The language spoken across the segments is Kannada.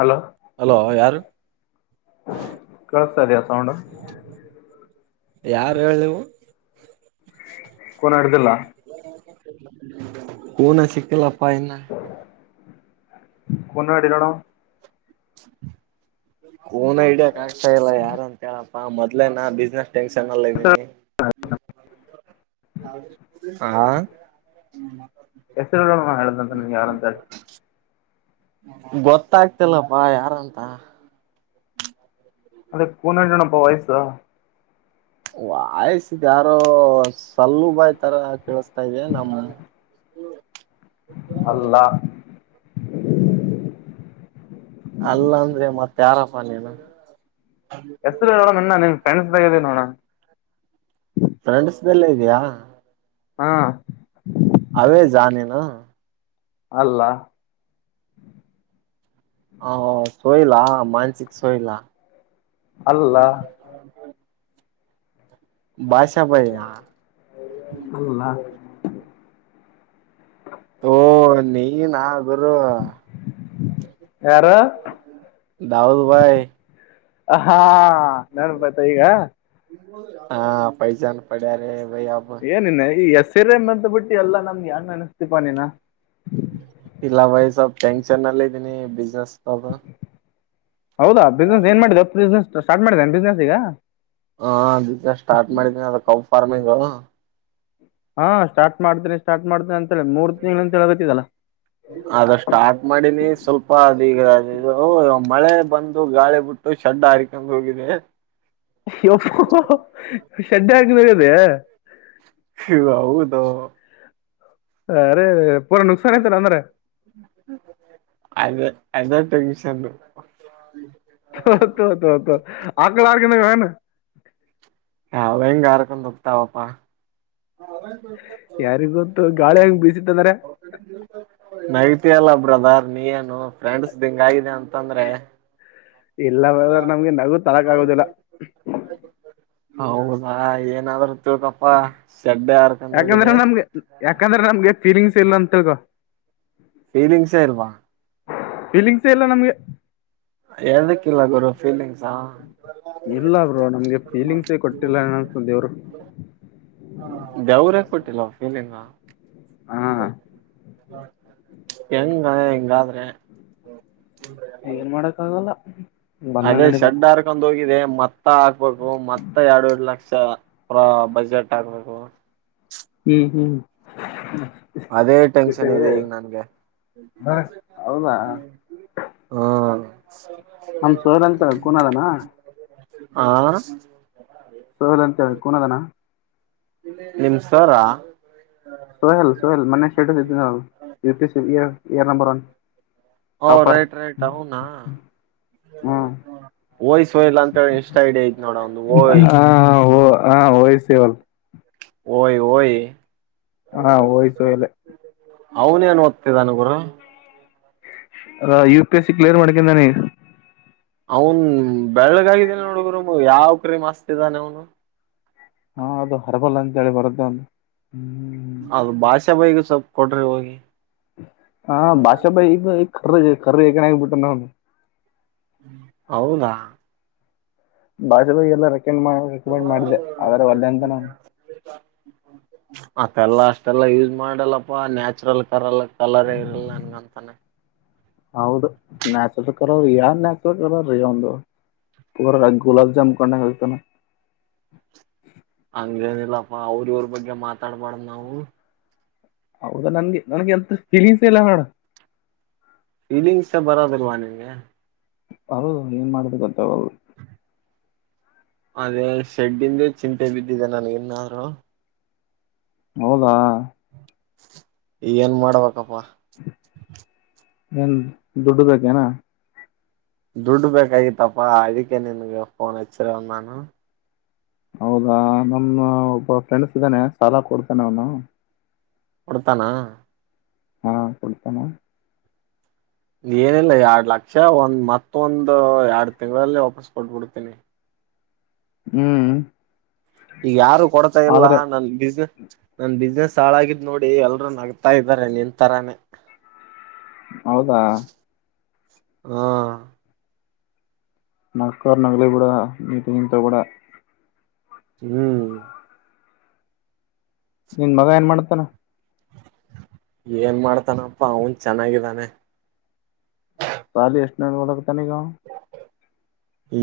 ಹಲೋ ಹಲೋ ಯಾರು ಕೇಳಿಸ್ತಾ ಇದೆಯಾ ಸೌಂಡ್ ಯಾರ್ ಹೇಳ್ ನೀವು ಕೂನ ಹಿಡ್ದಿಲ್ಲ [unintelligible] ಕೂನಾ ಸಿಕ್ಕಿಲ್ಲ ಪ್ಪ ಇನ್ನಾ ಕೂನ ಇಡೀ ನೋಡಮ ಕೂನಾ ಇಡಿಯಕ್ ಆಗ್ತಾ ಇಲ್ಲಪ್ಪ ಯಾರ್ ಅಂತ್ ಹೇಳಪ್ಪಾ ಮೊದ್ಲೆ ನಾ ಬಿಜಿನೆಸ್ ಟೆನ್ಷನ್ ಅಲ್ ಇದ್ದೀನಿ ಹಾ ಹಾ [inaudible] ಹೆಸ್ರು ಹೇಳು ನೋಡಮ್ ನಿಂಗ ಯಾರು ಅಂತ ಹೇಳ್ತೀನಿ ಹೇಳಿ ಗೊತ್ತಾಗ್ತಿಲ್ಲಪ್ಪಾ ಯಾರಂತ ಅದೇ ಕೂನ [unintelligible] ನಪ್ಪ ವಾಯ್ಸು ವಾಯ್ಸಿದ್ ಯಾರೋ ಸಲ್ಲೂಬಾಯ್ತರ ಕೇಳ್ಸ್ತಾ ಇದೆ ನಮ್ ಅಲ್ಲ [unintelligible] ಅಲ್ಲ ಅಂದ್ರೆ ಮತ್ತೆ ಯಾರಪ್ಪ ನೀನು ಹೆಸರು ಹೇಳ್ ನೋಡೋಣ ಇನ್ನ ನಿಮ್ಮ ಫ್ರೆಂಡ್ಸ್ದಾಗಿದಿನಿ ನೋಡೋಣ ಫ್ರೆಂಡ್ಸ್ ದಲ್ಲೇ ಇದ್ಯಾ ಹಾ ಅದೇ ಜಾನಿ ನಾ ಅಲ್ಲ ಹಾ ಸೋಹಿಲ್ಲ ಮಾನ್ಸಿಕ್ ಸೋಹಿಲ್ಲ ಅಲ್ಲ [unintelligible] ಭಾಷಾ ಬಾಯ್ ಯ ಅಲ್ಲ ಓ ನೀನಾ ಗುರು ಯಾರು ದಾವುಲ್ ಬಾಯಿ ಹಾ ನೆನ್ಪು ಬಂತಾ ಈಗ ಹಾ ಪೈಜಾನ್ ಪಡೆಯಿರಿ ಏನ್ ನಿನಾಗಿ ಇ ಎಸ್ ತಿರೆಮ್ ಅಂತ ಬಿಟ್ಟು ಎಲ್ಲ ನಮ್ಮನ್ನ ಯಾಕ್ ನೆನಸ್ತಿ ಪಾ ನೀನ. ಇಲ್ಲ ಬಾಯ್ ಸ್ವಲ್ಪ ಟೆನ್ಶನ್ ನಲ್ಲಿದ್ದೀನಿ ಬಿಸ್ನೆಸ್ ಪ್ರಾಬ್ಲಮ್. ಹೌದಾ ಬಿಸ್ನೆಸ್ ಏನ್ ಮಾಡಿದಪ್ ಬಿಸ್ ತು ಸ್ಟಾಟ್ ಮಾಡ್ದೆನ್ ಬಿಸ್ನೆಸ್ ಈಗ. ಹಾ ಅದ್ ಬಿಸ್ನೆಸ್ ಸ್ಟಾರ್ಟ್ ಮಾಡಿದಿನಿ ಅದ ಕೌ ಫಾರ್ಮಿಂಗ. ಹಾ ಸ್ಟಾರ್ಟ್ ಮಾಡ್ತಿನಿ ಸ್ಟಾರ್ಟ್ ಮಾಡ್ತಿನ್ ಅಂತ್ ಅದ ಸ್ಟಾರ್ಟ್ ಮಾಡಿನಿ ಸ್ವಲ್ಪ ಅದಿಗ ಇದು ಮಳೆ. ಬಂದು ಗಾಳಿ ಬಿಟ್ಟು ಶಡ್ ಹಾರಿಕೊಂಡ್ ಹೋಗಿದೆ. ಅಯ್ಯೊ ಶೆಡ್ಡೆ [unintelligible] ವೆ. ಇವ್ ಹೌದೊ. ಅರೆ. ಪೂನು ನುಕ್ಸಾನೆ ತರ್ ಅಂದ್ರೆ. ಸೇಗ್ಬೇಕ್. ತೊ ತೊ ತೊ ಅಗ್ಲಗ್ ಗಿನಗೇನ. ಅವ್ ಹೆಂಗ್ ಆರ್ಕ್ಕೊಂದ್ ಹೋಗ್ತಾವಪ್ಪಾ. ಯಾರಿಗ್ ಗೊತ್ತು ಗಾಳಿ ಹಂಗ್ ಬೀಸಿತ್ತಂದ್ರೆ. ತೆ ಅಲ್ಲ ಬ್ರದರ್ ನೀ ಏನು ಫ್ರೆಂಡ್ಸ್ದಿಂಗ್ ಆಗಿದೆ ಅಂ ಇಲ್ಲ ಬ್ರದರ್ ನಮ್ಗೆ ನಗು ತಳಕ್ ಆಗೋದಿಲ್ಲ. ಹೌದಾ ಏನಾದ್ರ ತು ಗೊಫಾ. ಯಾಕಂದ್ರೆ ನಮ್ಗೆ ಯಾಕಂದ್ರೆ ನಮ್ಗೆ ಫೀಲಿಂಗ್ಸ್. ತಿಲ್ ಅಂತಗ. ಫೀಲಿಂಗ್ಸೇ ಇಲ್ವ. ಇಲ್ಲಿಂಗ್ಸೆ ಎಲ್ಲ ನಮ್ಗೆ. ಹೇಳ್ಬೇಕಿಲ್ಲ ಗುರು. ಫೀಲಿಂಗ್ ಇಲ್ಲ ಬ್ರೊ ನಮ್ಗೆ ಫೀಲಿಂಗ್ಸೇ ಕೊಟ್ಟಿಲ್ಲ ಅನ್ಸುತ್ತೆ ದೇವ್ರು. ದೇವ್ರೇ ಕೊಟ್ಟಿಲ್ಲ ಫೀಲಿಂಗ. ಹಾ ಹೆಂಗ ಹಿಂಗಾದ್ರೆ. ಏನ್ ಮಾಡಕ್ ಆಗಲ್ಲ. ಹ್ಮ ಅದೇ ಶಡ್ ಹಾರ್ಕೊಂಡ್ ಹೋಗಿದೆ ಮತ್ತ ಮತ್ತ ಹಾಕ್ಬೇಕು ಮತ್ತ ಎರಡು ಎರಡ್ ಲಕ್ಷ ಪ್ರ ಬಜೆಟ್ ಹಾಕ್ಬೇಕು ಹ್ಮ್ ಹ್ಮ್ ಹ್ಮ್ ಅದೇ ಟೆನ್ಷನ್ ಇದೆ ಈಗ್ ನನ್ಗೆ ಹೌದಾ ಹುಂ ನಮ್ ಸೋಲ್ ಅಂತ ಕೂನದನ [inaudible] ಆಹ್ ಸೋಲ್ ಅಂತ ಕುಣದನ ನಿಮ್ದೇ ನಿಮ್ ಸರ್ರಾ ಸೋಯೆಲ್ ಸೋಯೇಲ್ [unintelligible] ಇಯರ್ ಇಯರ್ ನಂಬರ್ ಒನ್ ಓ ಟಾಪರ್ ರೈಟ್ ರೈಟ್ ಅವ್ನಾ ಹ್ಮ್ ವೈಸ್ ವೈಲ್ ಅಂತೇಳಿ ಇನ್ಸ್ಟ ಐಡಿ ಐತ್ ನೋಡ್ ಅವ್ನ್ದು ಓಯ್ ಹಾ ವಯ್ಸೆವಲ್ ಓಯ್ ಓಯಿ ಹಾ ವೈಸ್ ವೈಲೆ ಅವ್ನ್ ಏನ್ ಓದ್ತಿದಾನ್ ಗುರು ಆ U P S C clear ಮಾಡಕ್ [unintelligible] ಅವನ್ನ್ ಬೆಳ್ಳಗಾಗಿದಾನ್ ನೋಡು ಗುರು ಮ್ಮ್ ಯಾವ್ ಕ್ರೀಮ್ ಹಚ್ತಿದಾನೆ ಅವ್ನು ಹಾ ಅದು ಹರ್ಬಲ್ ಅಂತೇಳಿ ಬರತ್ ಒಂದ್ ಹ್ಮ್ ಅದು ಭಾಷ ಬೈಗೆ ಸ್ವಲ್ಪ ಕೊಡ್ರಿ ಹೋಗಿ ಹಾ ಭಾಷ ಬಾಯ್ [unintelligible] ಕರ್ರ್ ಹೆಗಣ ಆಗಿಬಿಟ್ಟನ್ಗ್ ಅವ್ನ್ ಹೌದಾ [unintelligible] ಹೆಂಗ್ ಮಾಡ್ ರೆಕಮೆಂಡ್ ಮಾಡ್ದೆ ಆದ್ರೆ ಒಲ್ಲೆ ಅಂತ ನಾನ್ ಅದ್ದೆಲ್ಲ ಅಷ್ಟೆಲ್ಲ ಯೂಸ್ ಮಾಡಲ್ಲಪ್ಪ ನ್ಯಾಚುರಲ್ ಕರಲ್ ಕಲರ್ ಇರಲ್ಲ ನಂತಾನೆ ಹೌದು ನ್ಯಾಚುರಲ್ ಕಲರ್ ಯಾವ್ ನ್ಯಾಚುರಲ್ ಕಲರ್ ರೀ [inaudible] ಒಂದು ಗುಲಾಬ್ ಜಾಮ್ ಕೊಂಡ ಆಗ್ತಾನ ಹಂಗೇನಿಲ್ಲಪ್ಪಾ ಅವ್ರ್ ಇವ್ರು ಬಗ್ಗೆ ಮಾತಾಡ್ಬಾರ್ದ್ ನಾವು ಹೌದಾ ನನ್ಗೆ ನನಗೆ ಎಂತ ಫೀಲಿಂಗ್ಸೆ ಇಲ್ಲ ನೋಡು ಫೀಲಿಂಗ್ಸೆ ಬರದಿಲ್ವ ನಿಂಗೆ ಅವೂ ಏನ್ ಮಾಡದು ಗೊತ್ತಾವಲ್ ಅದೇ ಶೆಡ್ಡಿಂದೆ ಚಿಂತೆಲ್ ಬಿದ್ದಿದೆ ನಾನು ಇನ್ನಾರು ಹೌದಾ ಏನ್ ಮಾಡ್ಬೇಕಪ್ಪ ಏನ್ ದುಡ್ಡು ಬೇಕೆನ ದುಡ್ಡು ಬೇಕಾಗಿತ್ತಪ್ಪಾ ಅದಿಕ್ಕೆ ನಿನ್ಗೆ ಫೋನ್ ಹಚ್ಚಿರವ ನಾನು ಹೌದಾ ನಮ್ಮ ಒಬ್ಬ ಫ್ರೆಂಡ್ಸ್ ಇದನೆ ಸಾಲ ಕೊಡ್ತನೆ ಅವ್ನು ಕೊಡ್ತನಾ ಹಾ ಕೊಡ್ತನೆ ಏನ್ ಇಲ್ಲ ಎರಡ್ ಲಕ್ಷ ಒಂದ್ ಮತ್ತೊಂದ್ ಆ ಯಾರ್ಡ್ ತಿಂಗಳಲ್ಲಿ ವಾಪಸ್ ಕೊಟ್ಬುಡ್ತಿನಿ. ಹ್ಮ್ ಈಗ್ ಯಾರು ಕೊಡ್ತಾ ಇಲ್ಲ ಆದ್ರೆ ನನ್ ಬಿಸ್ನ ನನ್ ಬಿಸ್ನೆಸ್ ಹಾಳಾಗಿದ್ ನೋಡಿ ಎಲ್ರೂ ನಗ್ತಾ ಇದರೆ ನಿನ್ ತರಾನೇ. ಹೌದಾ. ಹಾ. ನಕೊರ್ ನಗ್ಲಿ ಬೀಡಾ ನೀ ಟೆನ್ಷನ್ ತೋಗೋಬೇಡ. ಹ್ಮ್. ನಿನ್ ಮಗ ಎನ್ ಮಾಡ್ತಾನ. ಏನ್ ಮಾಡ್ತಾನಪ್ಪ ಅವ್ನ್ ಚೆನ್ನಾಗಿದ್ದಾನೆ. ಸಾಲಿ ಎಸ್ಟನೇದ್ ಒದಗತಾನೆ ಇವಗ್ ಆವ್.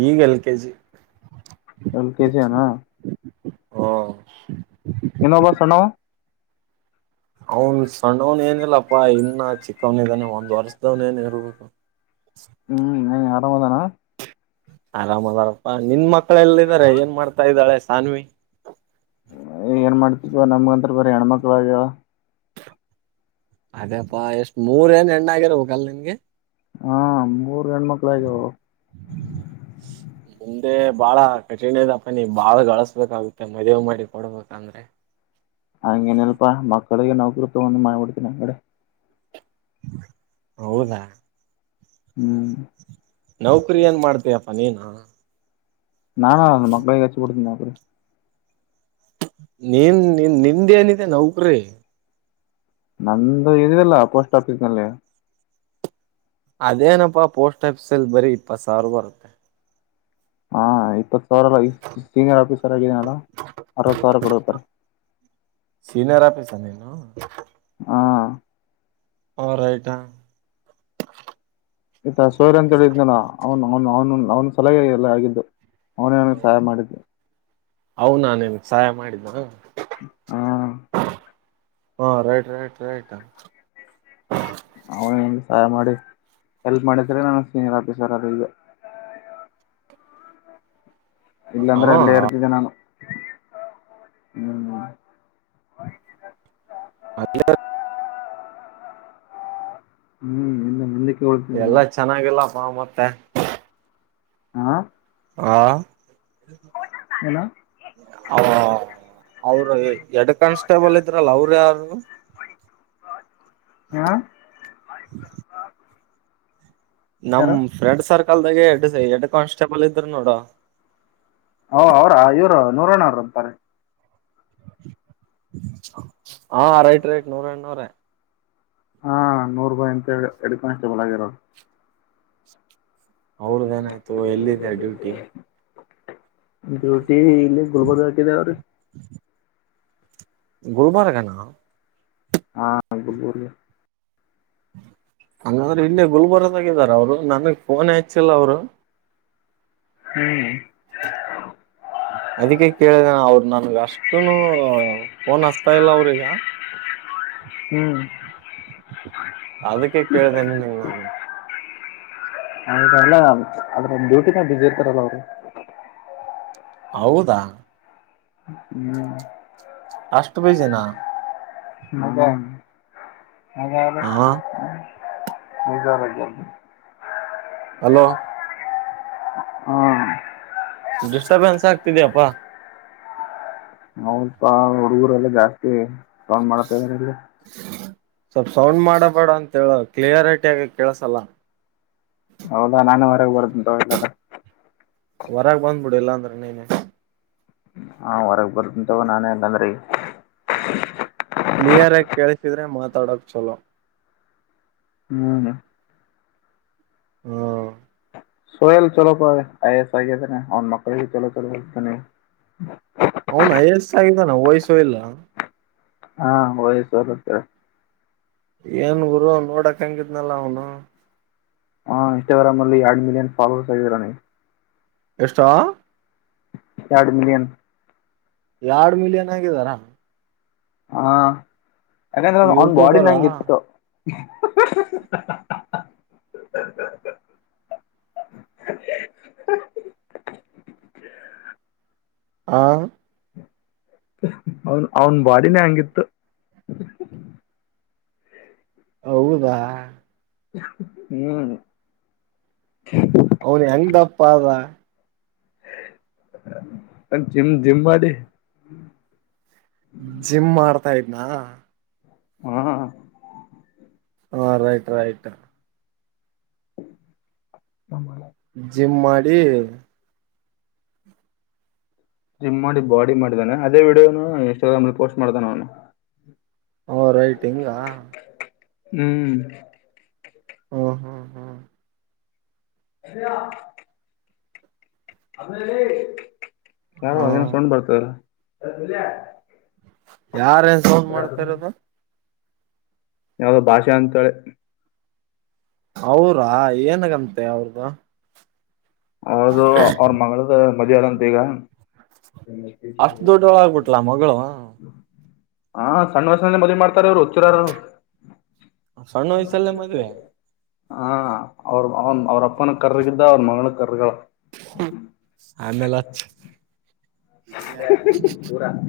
ಈಗ್ L K G. L K G ಅ ನ. ಓ. ಇನ್ನೊಬ್ಬ ಸಣ್ಣವ. ಅವುನ್ ಸಣ್ಣೊವ್ನ ಏನಿಲ್ಲಪ್ಪಾ ಇನ್ನ ಚಿಕ್ಕವ್ನ ಇದಾನೆ ಒಂದ್ ವರ್ಷದವ್ನ ಏನ್ ಇರ್ಬೇಕು. ಸ್. ಹ್ಮ ಆರಾಮದಾನ. ಆರಾಮದನಪ್ಪ. ನಿನ್ ಮಕ್ಳ ಎಲ್ ಇದಾರೆ ಏನ್ ಮಾಡ್ತಾ ಇದ್ದಾಳೆ ಸಾನ್ವಿ. ಏನ್ ಮಾಡ್ತಿಬೇ ನಮ್ಗಂತ್ರ ಬರೆ ಹೆಣ್ಮಕ್ಳ ಆಗ್ಯವ. ಅದೇಪ್ಪಾ ಎಷ್ಟ್ ಮೂರ್ ಏನ್ ಹೆಣ್ಣ ಆಗಿರ್ಬೇಕಲ್ ನಿನ್ಗೆ. ಹಾ ಮೂರ್ ಬರೆ ಹೆಣ್ಕಳ್ ಆಗ್ಯಾವೊ. ಮುಂದೆ ಬಾಳ ಕಠಿಣ್ ಇದೆಪ್ಪ ನಿ ಭಾಳ್ ಗಳಿಸ್ಬೇಕಗು ಏನ್ ಮದುವೆ ಮಾಡಿ ಕೊಡ್ಬೇಕ್. ಅಂದ್ರೆ. ಹಂಗ್ ಎನ್ ಇಲ್ಪಾ ಮಕ್ಳ್ ಕಡೆಗೆ ನೌಕ್ರಿತೋಗೊಂಡ ಮಾಡ್ಬಿಡ್ತೀನಿ ಹಂಗರೆ. ಹೌದಾ ಹ್ಮ್ ನೌಕರಿ ಏನ್ ಮಾಡ್ತೀಯಪ್ಪ ನೀನೂ. ನಾನು ನನ್ ಮಕ್ಳಿಗೆ ಹಚ್ ಬುಡ್ತಿನಿ ನ. ಹುರ. ನೀನ್ ನಿಂದ್ ನಿಂದೇನಿದೆ ನೌಕ್ರಿ. ನಂದು ಇದ್ಯಲ್ಲ ಪೋಸ್ಟ್ ಆಫೀಸ್ನಲ್ಲಿ. ಅದೇನಪ್ಪಾ ಪೋಸ್ಟ್ ಆಫೀಸ ಅಲ್ ಬರೀ ಇಪ್ಪತ್ ಸಾವ್ರ್ ಬರುತ್ತೆ. ಹಾ ಆಯಿತು. ಸಾವ್ರದ ಹೈ ಸೀನಿಯರ್ ಆಫೀಸರ್ ಆಗಿ ನಾನು ಅರ್ವತ್ ಸಾವ್ರ ಬರುತ್ತೆ. ಹ. ಹ ರೈಟಾ. ಇತ್ತ ಸೂರ್ಯ ಅಂತೇಳಿದ್ನಲ್ಲ ಅವ್ನ್ ಅವ್ನ್ ಅವ್ನು. ಅವ್ನ್ ಸಲಗೆ ಇದೆಲ್ಲಾ ಆಗಿದ್ದು. ಅವ್ನೇನೆ ಸಹಾಯ ಮಾಡಿದ್ದು. ಅವ್ನ ನಿನ್ಗ್ ಸಹಾಯ ಮಾಡಿದ್ದು. ಹಾ ಹಾ ರೈಟ್ ರೈಟ್ ರೈಟ್. ಅವ್ನೆ ನಂಗ್ ಸಹಾಯ ಮಾಡಿ ಹೆಲ್ಪ್ ಮಾಡಿದ್ರೆ ನಾನು ಸೀನಿಯರ್ ಆಫೀಸರ್ ಅದೆ ಇಗ. ಇಲ್ಲಾಂದ್ರೆ ಅಲ್ಲೇ ಹ ಇರ್ತಿದ್ದೆ ನಾನು. ಹ್ಮ್ [unintelligible] ಹ್ಮ್ ಇನ್ನ ಮುಂದುಕ್ ಎಲ್ಲಾ ಚೆನ್ನಾಗಿಲ್ಲ ಮಾವ್ ಮತ್ತೆ ಹಾ ಆ ಏನು ಅವ ಅವರು ಎಡ್ ಕಾನ್ಸ್ಟೇಬಲ್ ಇದ್ರಲ್ಲ ಅವರು ಯಾರು? ಹಾ ನಮ್ ಯಾರು ಫ್ರೆಂಡ್ ಸರ್ಕಲ್ ದಾಗ ಎಡ್ ಹೆಡ್ ಕಾನ್ಸ್ ಸ್ಟೇಬಲ್ ಇದ್ರು ನೋಡು ಓ ಅವ್ರ ಇವ್ರು ನೂರಣ್ಣ ಅವ್ರ್ ಅಂತಾರೆ. [inaudible] ಹಾ ರೈಟ್ ರೈಟ್ ನೂರ ಎಣ್ಣೋರೆ. ಹಾ ನೂರ್ ಬಾಯಿ ಅಂತೇಳಿ ಹೆಡ್ ಕಾನ್ಸ್ಟೇಬಲ್ ಆಗ್ಯಾರ್ ಅವ್ರು. ಅವ್ರದ ಏನಾಯ್ತು ಎಲ್ಲಿದ್ದ ಡ್ಯೂಟಿ. [unintelligible] ಡ್ಯೂಟಿ ಇಲ್ಲಿ ಗುಲ್ಬರ್ಗ ಹಾಕಿದೆ ಅವ್ರೆ. ಗುಲ್ಬರ್ಗನಾ. ಹಾ ಗುಲ್ಬರ್ಗ. ಹಂಗಾದ್ರೆ ಇಲ್ಲೆ ಗುಲ್ಬರ್ದಾಗಿದಾರ ಅವ್ರು ನನ್ಗ್ ಫೋನೆ ಹೆಚ್ಚಿಲ್ಲ ಅವ್ರು. ಹ್ಮ್ ಅದಿಕ್ಕೆ ಕೇಳ್ ನ ದೆ ಅವ್ರ್ ನನ್ಗ ಅಷ್ಟುನು ಫೋನ್ ಹಚ್ತಾ ಇಲ್ಲ ಅವ್ರಿಗ. ಹ್ಮ್ ಅದಕ್ಕೆ ಕೇಳ್ದೇನೆ ನಿನಿಗ್ ನಾನು. ಹಂಗ್ ಅಲ್ಲ ಅದ್ರೆ ಡ್ಯೂಟಿನಾಗ್ ಬಿಝಿ ಇರ್ತಾರಲ್ಲ ಅವ್ರು. ಹೌದಾ. ಹ್ಮ್ ಅಷ್ಟ್ ಬಿಝೀನ. ಹ್ಮ ಅದ ಅಲ್ಲಿ ಹಾ ಮುಂಜಾನಗಿ. ಹಲೋ. ಹಾ. ಡಿಸ್ಟರ್ಬೆನ್ಸ್ ಆಗ್ತಿದ್ಯಪ್ಪಾ. ಅವ್ನ್ಪ ಹುಡ್ಗುರೆಲ್ಲ ಜಾಸ್ತಿ ಸೌಂಡ್ ಮಾಡತಾರ್ ಇಲ್ಲಿ. ಸ್ವಲ್ಪ ಸೌಂಡ್ ಮಾಡಬೇಡ ಅಂತ ಹೇಳ ಕ್ಲಿಯಾರಿಟಿ ಆಗ ಕೆಳಸಲ್ಲ. ಹೌದಾ ನಾನು ಹೊರಗೆ ಬರ್ತ್ನ್ ತಗೋ ಇಲ್ಲಾದ್ರೆ. ಬರ್ ನೀನೆ. ಹಾ ಹೊರಗ್ ಬರ್ತಿನ್ ತಗೋ ನಾನೇ ಅಂದಂದ್ರಿ ಕ್ಲಿಯರ್ ಆಗಿ ಕೇಳಸಿದ್ರೆ ಮಾತಾಡಕ್ ಚಲೋ ಹ್ಮ ಹ್ಮ ಸ್ವಯಲ್ ಚಲೋಕ ವಯಸ್ ಆಗ್ಯದನೆ ಅವ್ನ್ [unintelligible] ಅವ್ನ್ ಐ ಎ ಏಸ್ ಆಗಿದಾನ ವಯ್ಸು ಇಲ್ಲ. ಹಾ ಓ ಏಸ್ [unintelligible] ಏನ್ ಗುರು ನೋಡಕ್ ಹಂಗಿದ್ನಲ್ಲ ಅವ್ನು. ಇನ್ಸ್ಟಾಗ್ರಾಮಲ್ಲಿ ಎರಡು ಮಿಲಿಯನ್ ಫಾಲೋವರ್ಸ್ ಆಗ್ಯಾರ್ ಅವ್ನಿಗೆ. ಎಷ್ಟೊ ಎರ್ಡು ಮಿಲಿಯನ್. ಎರಡ್ ಮಿಲಿಯನ್ ಆಗಿದ್ದಾರಾ. ಹಾ ಯಾಕಂದ್ರೆ ಅವ್ನ್ ಯೂಟ್ಯೂಬರ ಅವ್ನ್ ಬಾಡಿನೇ ಹಂಗ್ ಇತ್ತು. ಹ್ ಹ್ ಹ ಹ ಹ ಹ ಹ ಹ ಹ ಹ ಹ ಅ ಅವನ್ ಅವನ್ ಬಾಡಿನೇ ಹಂಗಿತ್ತು. ಹೌದಾ ಹ್ಮ್ ಅವನ್ ಹೆಂಗ್ ದಪ್ಪ ಆದ. ಜಿಮ್ ಜಿಮ್ ಮಾಡಿ. ಜಿಮ್ ಮಾಡ್ತಾ ಇದ್ನಾ? ಹ್ಮ ಹಾ ರೈಟ್ ರೈಟ್. [unintelligible] ಜಿಮ್ ಮಾಡಿ ಜಿಮ್ ಮಾಡಿ ಬಾಡಿ ಮಾಡಿದಾನೆ ಅದೇ ವಿಡಿಯೋನ ಇನ್ಸ್ಟಾಗ್ರಾಮಲ್ ಪೋಸ್ಟ್ ಮಾಡ್ತಾನ್ ಅವ್ನು. ಓ ರೈಟ್ ಹಿಂಗಾ ಹ್ಮ್ ಹ್ಮ ಹ್ಮ್ ಹ್ಮ್ [unintelligible] ಆಮೇಲೆ ಯಾರೋ ಏನೋ ಹ್ಮ್ ಸೌಂಡ್ ಬರ್ತಾ ಇದೆ. ಎ ಬುಲ್ಯ ಯಾರೇನ್ ಸೌಂಡ್ ಮಾಡ್ತಿರೋದು? ಯಾವ್ದೋ ಭಾಷ ಅಂತಳೆ. ಅವ್ರಾ ಏನಗಂತೆ ಅವ್ರ್ದು. ಅದು ಅವ್ರ್ ಮಗಳದ ಮಜರ್ ಅಂತಿಗ. ಅಷ್ಟ್ ದೊಡ್ಡೊಳ್ ಆಗ್ಬಿಟ್ಲಾ ಮಗ್ಳು. ಹಾ ಸಣ್ಣವಯ್ಸನಲ್ಲಿ ಮದ್ವಿ ಮಾಡ್ತಾರ್ ಅವ್ರು ಹುಚ್ರಾರು. ಸಣ್ಣ ವಯಸ್ಸಲ್ಲೇ ಮದ್ವೆ ಹ ಅವ್ರ್ ಅವ್ನ್ ಅವ್ರ್ ಅಪ್ಪನು ಕರ್ರಗಿದ್ದ ಅವ್ರ್ ಮಗನು ಗರ್ಗಳ. ಅಲೆಲಚ್. ಹಃ ಹಃ ಹಾ.